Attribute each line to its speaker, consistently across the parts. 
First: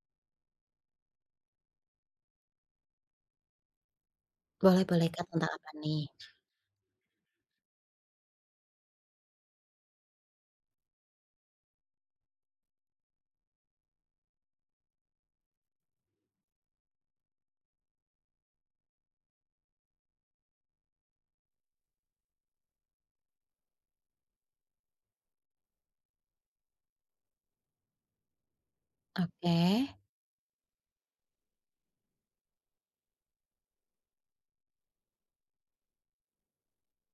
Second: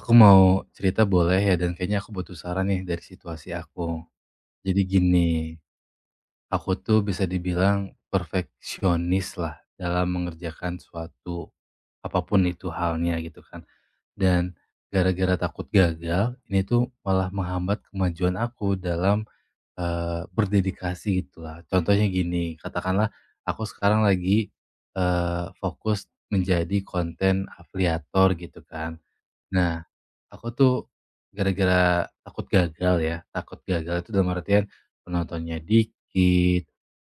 Speaker 1: Aku mau cerita boleh ya, dan kayaknya aku butuh saran nih dari situasi aku. Jadi
Speaker 2: Boleh boleh Kak,
Speaker 1: gini,
Speaker 2: tentang apa nih?
Speaker 1: aku tuh bisa dibilang perfeksionis lah dalam mengerjakan suatu apapun itu halnya gitu kan. Dan gara-gara takut gagal, ini tuh malah menghambat kemajuan aku dalam berdedikasi gitulah. Contohnya gini, katakanlah aku sekarang lagi fokus menjadi konten afiliator gitu kan.
Speaker 2: Oke,
Speaker 1: Nah, aku tuh gara-gara takut gagal ya, takut gagal itu dalam artian penontonnya dikit,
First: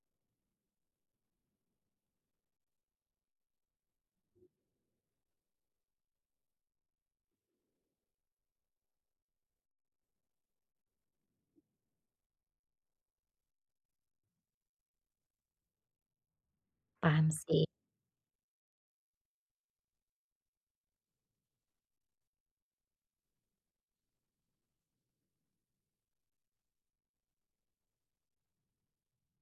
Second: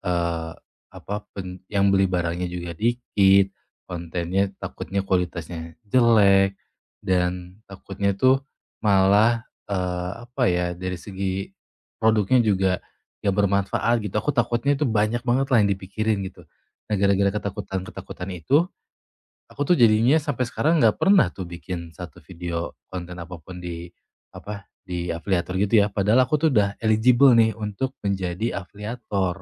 Speaker 1: eee, apa, pen yang beli barangnya juga dikit, kontennya takutnya kualitasnya jelek, dan takutnya tuh malah, apa ya, dari segi produknya juga gak bermanfaat gitu, aku takutnya itu banyak banget lah yang dipikirin gitu. Nah,
Speaker 2: paham
Speaker 1: gara-gara
Speaker 2: sih.
Speaker 1: ketakutan-ketakutan itu aku tuh jadinya sampai sekarang nggak pernah tuh bikin satu video konten apapun di, apa, di afiliator gitu ya, padahal aku tuh udah eligible nih untuk menjadi afiliator.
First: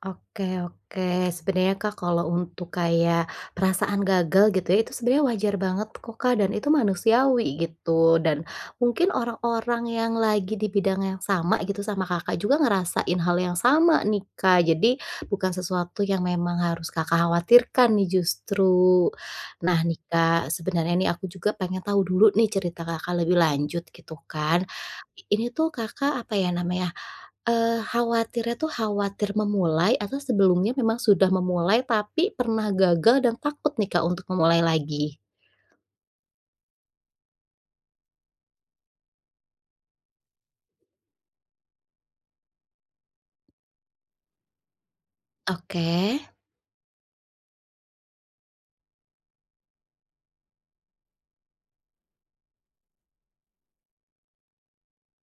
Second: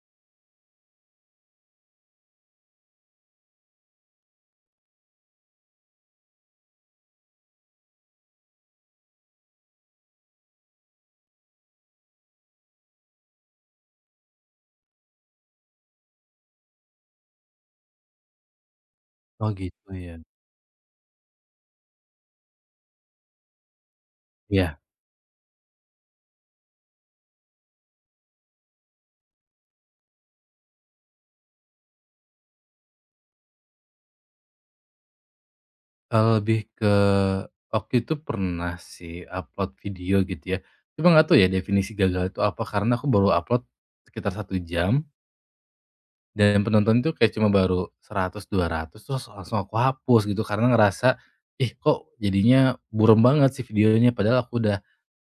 Speaker 2: Oke oke. Sebenarnya Kak, kalau untuk kayak perasaan gagal gitu ya, itu sebenarnya wajar banget kok Kak, dan itu manusiawi gitu. Dan mungkin orang-orang yang lagi di bidang yang sama gitu sama Kakak juga ngerasain hal yang sama nih Kak. Jadi bukan sesuatu yang memang harus Kakak khawatirkan nih justru.
Speaker 1: Oh
Speaker 2: Nah
Speaker 1: gitu
Speaker 2: nih
Speaker 1: ya.
Speaker 2: Kak, sebenarnya nih aku juga pengen tahu dulu nih cerita Kakak lebih lanjut gitu kan.
Speaker 1: Iya,
Speaker 2: Ini tuh Kakak, apa ya namanya, khawatirnya tuh khawatir memulai atau sebelumnya memang sudah memulai tapi pernah gagal dan takut nih, Kak, untuk memulai lagi?
Speaker 1: lebih ke waktu itu pernah sih upload video gitu ya, cuma nggak tahu ya definisi gagal itu apa, karena aku baru upload sekitar satu jam.
Speaker 2: Oke.
Speaker 1: Dan penonton itu kayak cuma baru 100, 200 terus langsung aku hapus gitu karena ngerasa, "Ih kok jadinya buram banget sih videonya?" Padahal aku udah,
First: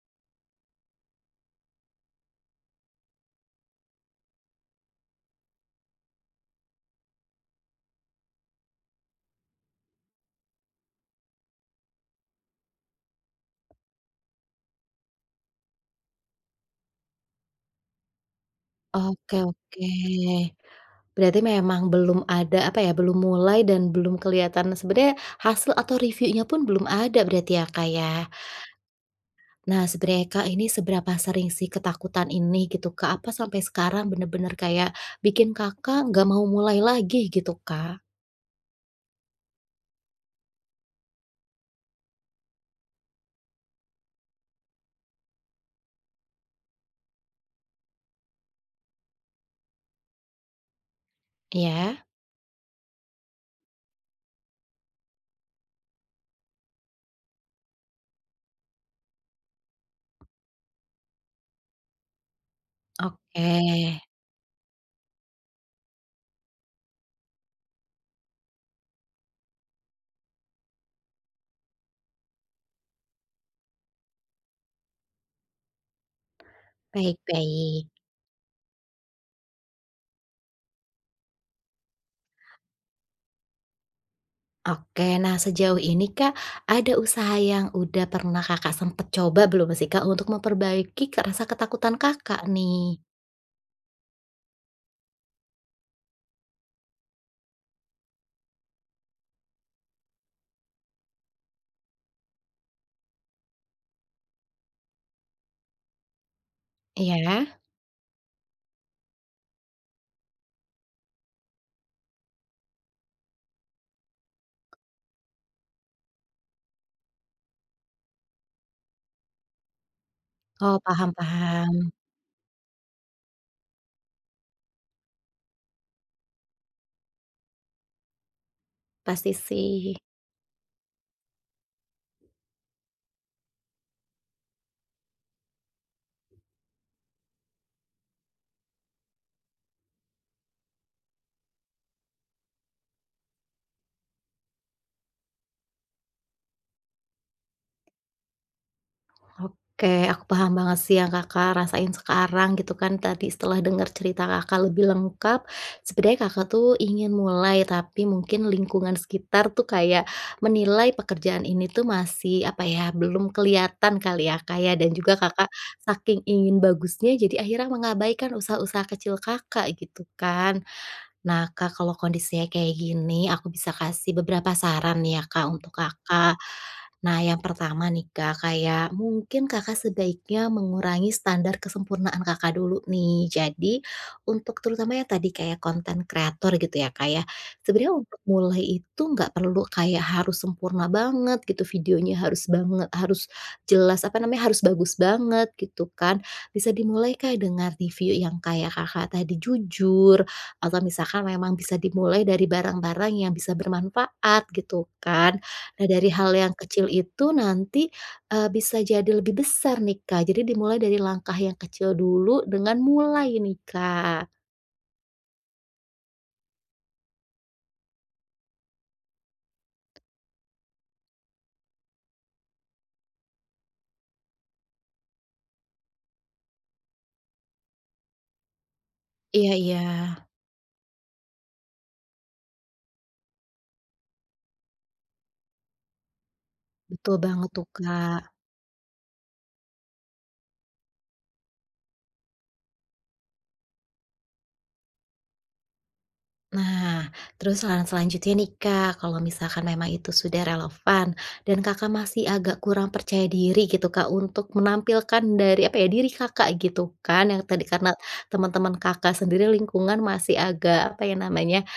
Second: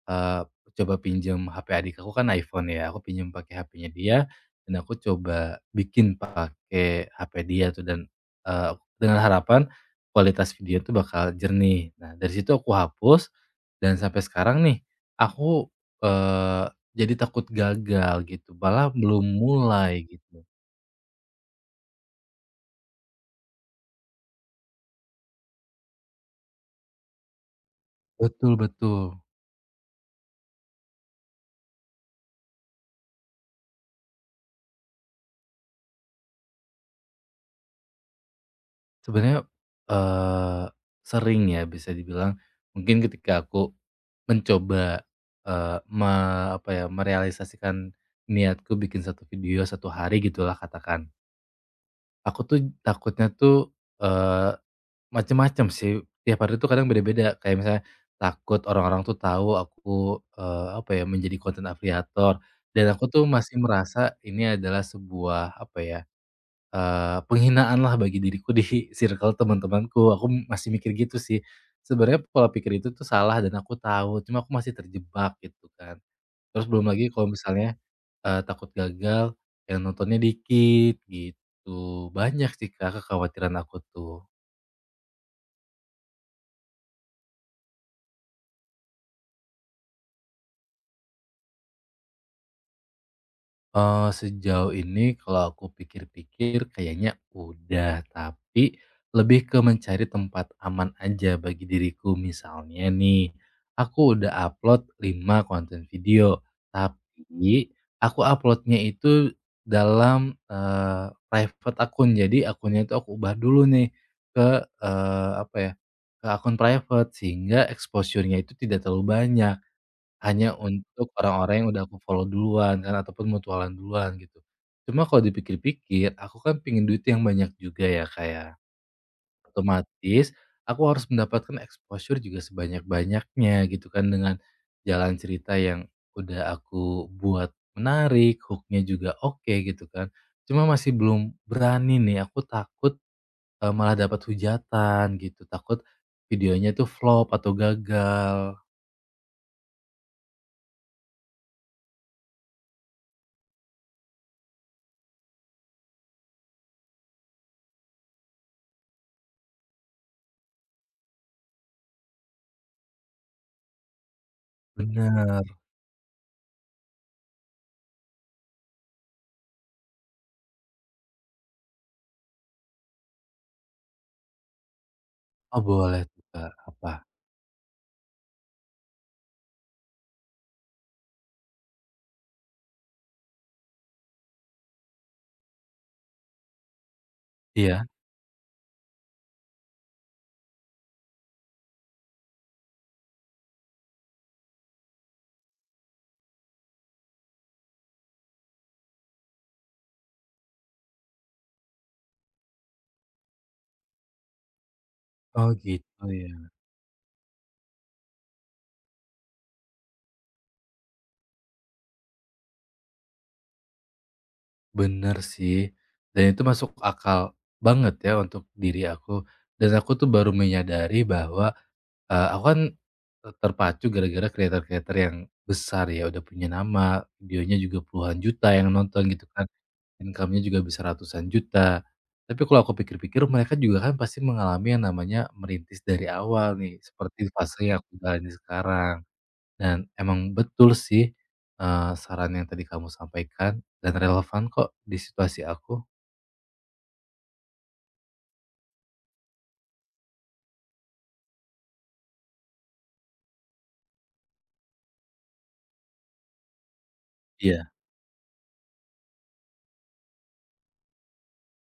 Speaker 1: eee, coba pinjam HP adik aku kan iPhone ya, aku pinjam pakai HP-nya dia dan aku coba bikin pakai HP dia tuh dan, eee, dengan harapan kualitas video itu bakal jernih. Nah dari situ aku hapus dan sampai sekarang nih aku, eee, jadi takut gagal gitu, malah belum
Speaker 2: Oke oke.
Speaker 1: mulai gitu.
Speaker 2: Berarti memang belum ada, apa ya, belum mulai dan belum kelihatan sebenarnya hasil atau reviewnya pun belum ada berarti ya, Kak, ya?
Speaker 1: Betul betul.
Speaker 2: Nah, sebenarnya, Kak, ini seberapa sering sih ketakutan ini gitu, Kak? Apa sampai sekarang bener-bener kayak bikin Kakak nggak mau mulai lagi gitu, Kak?
Speaker 1: Sebenarnya, eee, sering ya bisa dibilang mungkin ketika aku mencoba, eee, me apa ya, merealisasikan niatku bikin satu video satu hari gitulah katakan.
Speaker 2: Iya?
Speaker 1: Aku tuh takutnya tuh, eee, macem-macem sih, tiap hari tuh kadang beda-beda. Kayak misalnya takut orang-orang tuh tahu aku, apa ya, menjadi konten afiliator dan aku tuh
Speaker 2: Oke.
Speaker 1: masih merasa ini adalah sebuah apa ya, penghinaan lah bagi diriku di circle teman-temanku, aku masih mikir gitu sih. Sebenarnya pola pikir itu tuh salah dan aku tahu, cuma aku masih terjebak gitu kan. Terus belum lagi
Speaker 2: Baik
Speaker 1: kalau misalnya,
Speaker 2: baik.
Speaker 1: takut gagal, yang nontonnya dikit gitu. Banyak sih Kak kekhawatiran aku tuh.
Speaker 2: Oke, nah sejauh ini Kak, ada usaha yang udah pernah Kakak sempet coba belum sih Kak, untuk memperbaiki ke rasa ketakutan Kakak nih?
Speaker 1: Sejauh ini kalau aku pikir-pikir kayaknya udah, tapi lebih ke mencari tempat aman aja bagi diriku. Misalnya nih, aku udah upload 5 konten video,
Speaker 2: Iya?
Speaker 1: tapi aku uploadnya itu dalam, private akun. Jadi akunnya itu aku ubah dulu nih ke, apa ya, ke akun private sehingga exposure-nya itu tidak terlalu banyak. Hanya
Speaker 2: Oh, paham
Speaker 1: untuk orang-orang yang udah
Speaker 2: paham,
Speaker 1: aku follow duluan kan ataupun mutualan duluan gitu. Cuma kalau dipikir-pikir aku kan pingin duit yang banyak juga ya, kayak
Speaker 2: pasti sih.
Speaker 1: otomatis aku harus mendapatkan exposure juga sebanyak-banyaknya gitu kan dengan jalan cerita yang udah aku buat menarik, hooknya juga oke gitu kan. Cuma masih belum berani nih, aku takut, malah dapat hujatan gitu, takut videonya tuh flop atau gagal.
Speaker 2: Oke, aku paham banget sih yang Kakak rasain sekarang gitu kan. Tadi setelah dengar cerita Kakak lebih lengkap, sebenarnya Kakak tuh ingin mulai, tapi mungkin lingkungan sekitar tuh kayak menilai pekerjaan ini tuh masih apa ya, belum kelihatan kali ya Kak ya, dan juga Kakak
Speaker 1: Bener.
Speaker 2: saking ingin bagusnya jadi akhirnya mengabaikan usaha-usaha kecil Kakak gitu kan. Nah, Kak, kalau kondisinya kayak gini, aku bisa kasih beberapa saran nih ya, Kak,
Speaker 1: Oh
Speaker 2: untuk
Speaker 1: boleh tuh
Speaker 2: Kakak.
Speaker 1: Kak, apa?
Speaker 2: Nah, yang pertama nih, Kak, kayak mungkin Kakak sebaiknya mengurangi standar kesempurnaan Kakak dulu nih. Jadi, untuk terutama yang tadi kayak konten kreator gitu ya, Kak, ya.
Speaker 1: Iya?
Speaker 2: Sebenarnya untuk mulai itu nggak perlu kayak harus sempurna banget gitu, videonya harus banget, harus jelas, apa namanya, harus bagus banget gitu kan. Bisa dimulai kayak dengan review yang kayak Kakak tadi jujur, atau misalkan memang bisa dimulai dari barang-barang yang bisa bermanfaat gitu kan.
Speaker 1: Oh
Speaker 2: Nah
Speaker 1: gitu
Speaker 2: dari hal
Speaker 1: ya,
Speaker 2: yang kecil itu nanti, bisa jadi lebih besar nih Kak, jadi dimulai dari langkah yang kecil dulu dengan mulai nih Kak.
Speaker 1: bener sih, dan itu masuk akal banget ya untuk diri aku, dan aku tuh baru menyadari bahwa, aku kan terpacu gara-gara kreator-kreator yang besar ya, udah punya nama, videonya juga puluhan juta yang nonton gitu kan,
Speaker 2: Iya iya.
Speaker 1: income-nya juga bisa ratusan juta. Tapi kalau aku pikir-pikir mereka juga kan pasti mengalami yang namanya merintis dari awal nih,
Speaker 2: Betul
Speaker 1: seperti
Speaker 2: banget
Speaker 1: fase
Speaker 2: tuh
Speaker 1: yang aku
Speaker 2: Kak.
Speaker 1: jalani sekarang. Dan emang betul sih, saran yang tadi kamu sampaikan dan relevan kok di situasi aku.
Speaker 2: Nah, terus saran selanjutnya nih Kak, kalau misalkan memang itu sudah relevan dan Kakak masih agak kurang percaya diri gitu Kak untuk menampilkan dari apa ya, diri Kakak gitu kan yang tadi
Speaker 1: Iya.
Speaker 2: karena teman-teman Kakak sendiri lingkungan masih agak apa ya namanya,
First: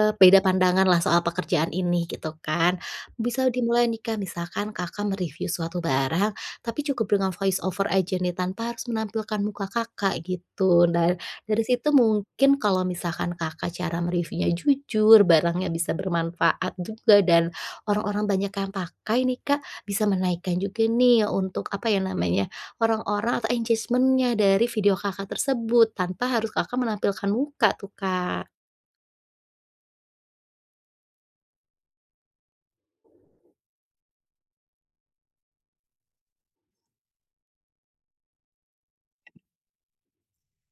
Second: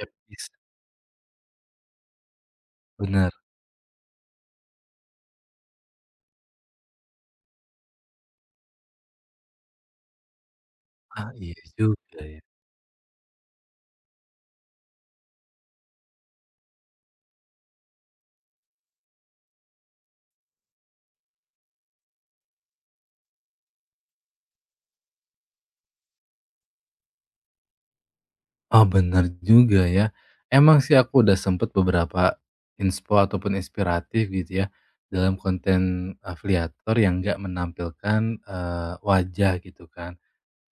Speaker 1: Yap,
Speaker 2: beda pandangan lah soal pekerjaan ini gitu kan.
Speaker 1: bener.
Speaker 2: Bisa dimulai nih Kak, misalkan Kakak me-review suatu barang, tapi cukup dengan voice over aja nih tanpa harus menampilkan muka Kakak gitu. Dan
Speaker 1: Ah, iya
Speaker 2: dari situ
Speaker 1: juga ya.
Speaker 2: mungkin kalau misalkan Kakak cara me-reviewnya jujur, barangnya bisa bermanfaat juga dan orang-orang banyak yang pakai nih Kak, bisa menaikkan juga nih untuk apa ya namanya, orang-orang atau engagement-nya dari video Kakak tersebut tanpa harus Kakak menampilkan muka tuh Kak.
Speaker 1: Oh, bener juga ya. Emang sih aku udah sempet beberapa inspo ataupun inspiratif gitu ya, dalam konten afiliator yang nggak menampilkan, wajah gitu kan.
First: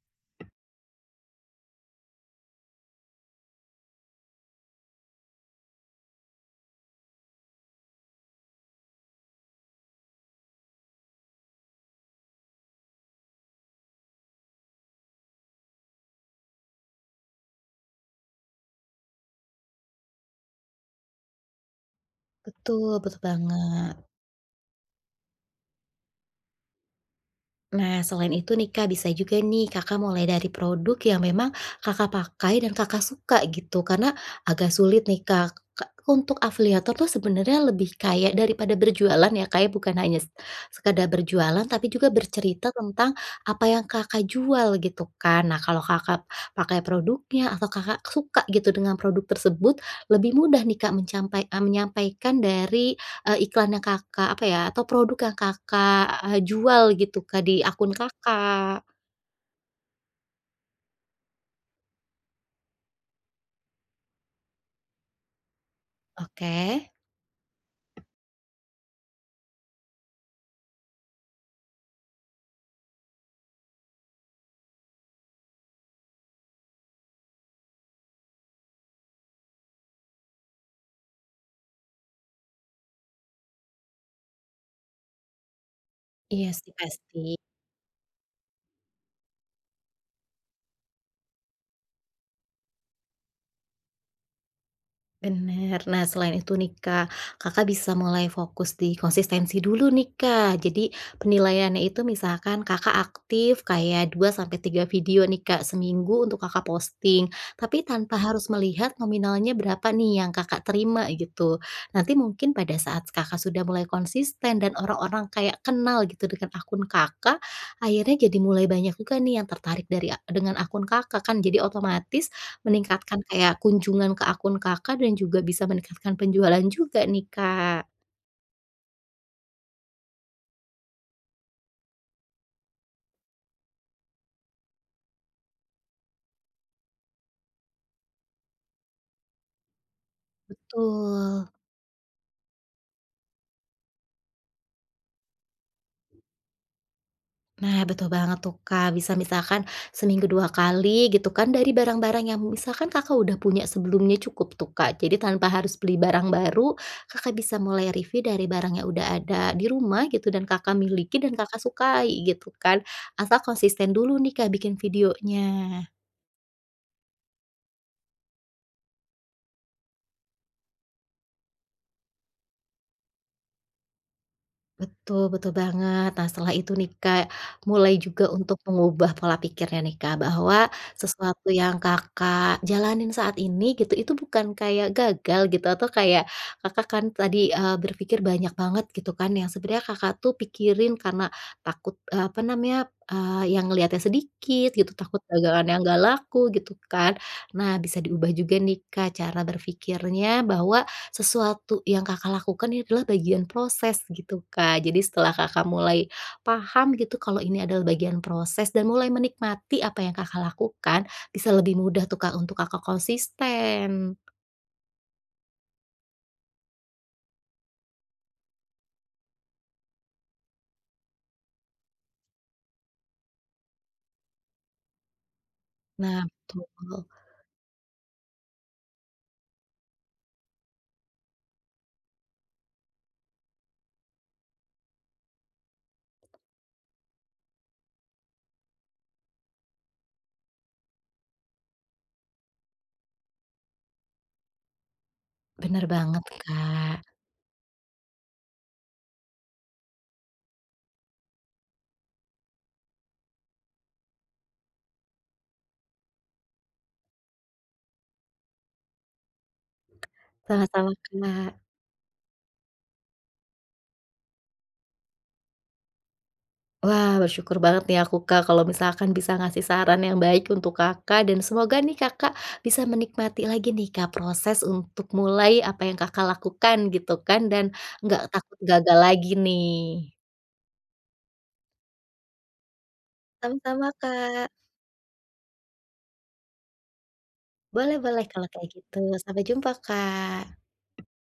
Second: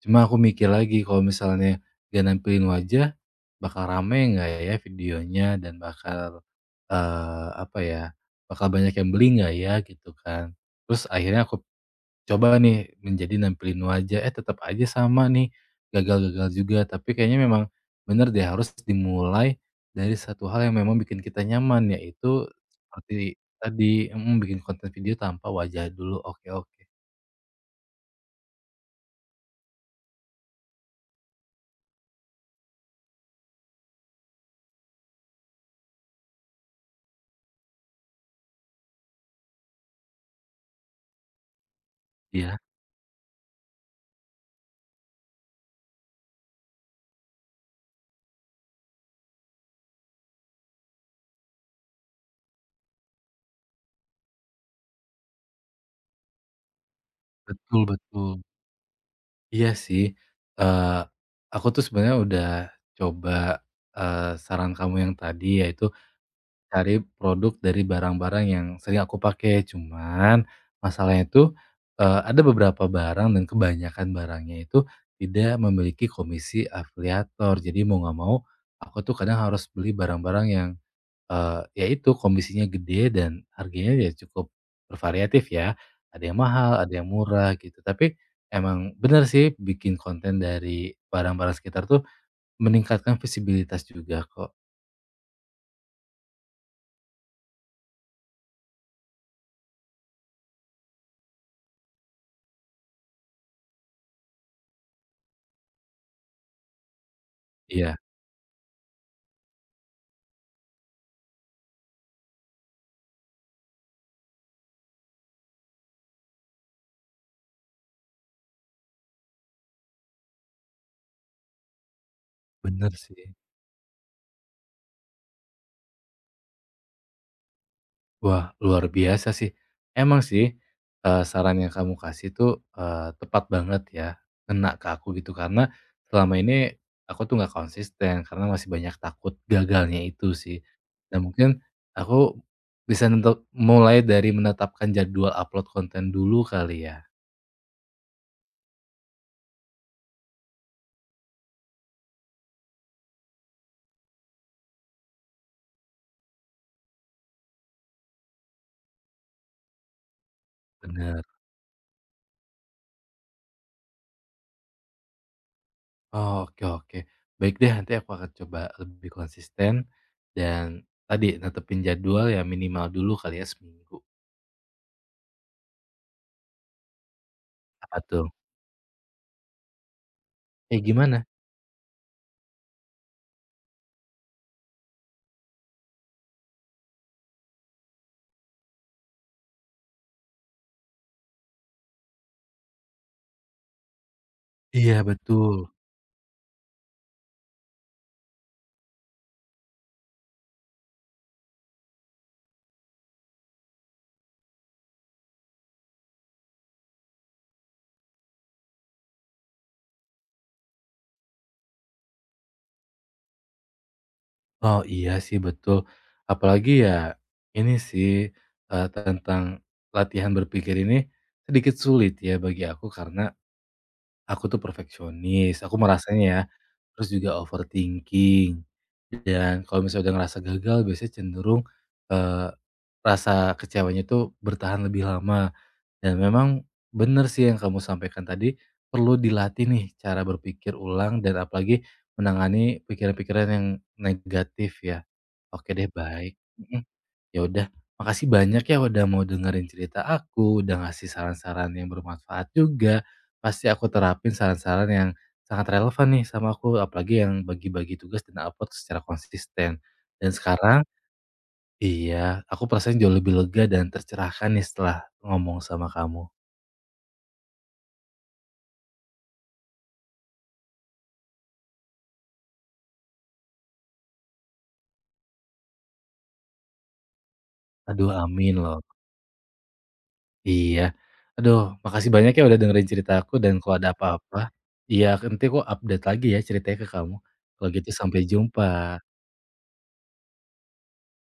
Speaker 1: Cuma aku mikir lagi kalau misalnya gak nampilin wajah, bakal rame nggak ya videonya dan bakal, apa ya, bakal banyak yang beli nggak ya gitu kan. Terus akhirnya aku coba nih menjadi nampilin wajah, eh tetap aja sama nih, gagal-gagal juga. Tapi kayaknya memang bener deh harus dimulai dari satu hal yang memang bikin kita nyaman, yaitu
Speaker 2: Betul, betul
Speaker 1: seperti
Speaker 2: banget.
Speaker 1: tadi mhm, bikin konten video tanpa wajah dulu. Oke oke.
Speaker 2: Nah, selain itu nih Kak, bisa juga nih Kakak mulai dari produk yang memang Kakak pakai dan Kakak suka gitu. Karena agak sulit nih Kak, Kak, untuk afiliator tuh sebenarnya lebih kayak daripada berjualan ya kayak bukan hanya sekadar berjualan tapi juga
Speaker 1: Iya,
Speaker 2: bercerita tentang apa yang Kakak jual gitu kan. Nah, kalau Kakak pakai produknya atau Kakak suka gitu dengan produk tersebut, lebih mudah nih Kak menyampaikan dari iklan yang Kakak apa ya, atau produk yang Kakak, jual gitu, Kak, di
Speaker 1: betul
Speaker 2: akun
Speaker 1: betul.
Speaker 2: Kakak.
Speaker 1: Iya sih, eee, aku tuh sebenarnya udah coba, saran kamu yang tadi yaitu
Speaker 2: Oke.
Speaker 1: cari produk dari barang-barang yang sering aku pakai, cuman masalahnya tuh, ada beberapa barang dan kebanyakan barangnya itu tidak memiliki komisi afiliator. Jadi mau nggak mau aku tuh kadang harus beli barang-barang yang ya itu komisinya gede dan harganya ya cukup bervariatif ya, ada yang
Speaker 2: Iya sih
Speaker 1: mahal, ada yang
Speaker 2: pasti.
Speaker 1: murah gitu. Tapi emang bener sih bikin konten dari barang-barang sekitar tuh meningkatkan visibilitas juga kok.
Speaker 2: Bener. Nah, selain itu nih, Kak, Kakak bisa mulai fokus di konsistensi dulu nih, Kak. Jadi, penilaiannya itu misalkan Kakak aktif kayak 2 sampai 3 video nih, Kak, seminggu untuk Kakak posting. Tapi
Speaker 1: Iya,
Speaker 2: tanpa harus melihat nominalnya berapa nih yang Kakak terima gitu. Nanti mungkin pada saat Kakak sudah mulai konsisten dan orang-orang kayak kenal gitu dengan akun Kakak, akhirnya jadi mulai banyak juga nih yang tertarik dari dengan akun Kakak kan. Jadi otomatis
Speaker 1: bener sih.
Speaker 2: meningkatkan kayak kunjungan ke akun Kakak dan juga bisa meningkatkan penjualan juga nih, Kak.
Speaker 1: Wah, luar biasa sih. Emang sih, saran yang kamu kasih tuh, tepat banget ya, ngena ke aku gitu. Karena selama ini aku tuh nggak konsisten, karena masih banyak takut gagalnya itu sih. Dan
Speaker 2: Betul.
Speaker 1: mungkin aku bisa nentu mulai dari menetapkan jadwal upload konten dulu kali ya?
Speaker 2: Nah, betul banget tuh, Kak. Bisa misalkan seminggu 2 kali gitu kan dari barang-barang yang misalkan Kakak udah punya sebelumnya cukup tuh, Kak. Jadi tanpa harus beli barang baru, Kakak bisa mulai review dari barang yang udah ada di rumah gitu dan Kakak miliki
Speaker 1: Bener.
Speaker 2: dan Kakak sukai gitu kan. Asal konsisten dulu nih, Kak, bikin videonya.
Speaker 1: Oh, oke oke. Baik deh, nanti aku akan coba lebih konsisten dan tadi, netepin jadwal ya minimal dulu kali ya seminggu.
Speaker 2: Betul betul banget. Nah, setelah itu nih, Kak, mulai
Speaker 1: Apa
Speaker 2: juga
Speaker 1: tuh?
Speaker 2: untuk mengubah pola pikirnya nih, Kak, bahwa
Speaker 1: Kayak gimana?
Speaker 2: sesuatu yang Kakak jalanin saat ini gitu, itu bukan kayak gagal gitu atau kayak Kakak kan tadi, berpikir banyak banget gitu kan, yang sebenarnya Kakak tuh pikirin karena takut, apa namanya, yang ngelihatnya sedikit gitu,
Speaker 1: Iya
Speaker 2: takut
Speaker 1: betul.
Speaker 2: dagangan yang nggak laku gitu kan. Nah, bisa diubah juga nih, Kak, cara berpikirnya bahwa sesuatu yang Kakak lakukan ini adalah bagian proses gitu, Kak. Jadi setelah Kakak mulai paham gitu kalau ini adalah bagian proses dan mulai menikmati apa yang Kakak lakukan, bisa lebih mudah tuh, Kak, untuk Kakak konsisten.
Speaker 1: Oh iya sih betul. Apalagi ya ini sih, tentang latihan berpikir ini sedikit sulit ya bagi aku karena aku tuh perfeksionis, aku
Speaker 2: Nah,
Speaker 1: merasanya ya.
Speaker 2: betul.
Speaker 1: Terus juga overthinking dan kalau misalnya udah ngerasa gagal biasanya cenderung, eee, rasa kecewanya tuh bertahan lebih lama. Dan memang benar sih yang kamu sampaikan tadi, perlu dilatih nih cara berpikir ulang dan apalagi menangani pikiran-pikiran yang negatif ya. Oke
Speaker 2: Bener
Speaker 1: deh
Speaker 2: banget,
Speaker 1: baik, mhm,
Speaker 2: Kak.
Speaker 1: ya udah makasih banyak ya udah mau dengerin cerita aku, udah ngasih saran-saran yang bermanfaat juga. Pasti aku terapin saran-saran yang sangat relevan nih sama aku, apalagi yang bagi-bagi tugas dan upload secara konsisten. Dan sekarang
Speaker 2: Sama-sama, Kak.
Speaker 1: iya, aku perasaan jauh lebih lega dan tercerahkan nih setelah ngomong sama kamu.
Speaker 2: Wah, bersyukur banget nih aku, Kak, kalau misalkan bisa ngasih saran yang baik untuk Kakak dan semoga nih Kakak bisa menikmati lagi nih, Kak, proses untuk mulai apa yang Kakak lakukan gitu kan dan
Speaker 1: Aduh
Speaker 2: nggak
Speaker 1: amin
Speaker 2: takut
Speaker 1: loh,
Speaker 2: gagal lagi nih.
Speaker 1: iya. Aduh makasih banyak ya udah dengerin cerita aku dan kalau
Speaker 2: Sama-sama,
Speaker 1: ada apa-apa,
Speaker 2: Kak.
Speaker 1: iya nanti aku update lagi ya ceritanya ke kamu. Kalau gitu
Speaker 2: Boleh
Speaker 1: sampai
Speaker 2: boleh kalau kayak gitu.
Speaker 1: jumpa.
Speaker 2: Sampai jumpa, Kak.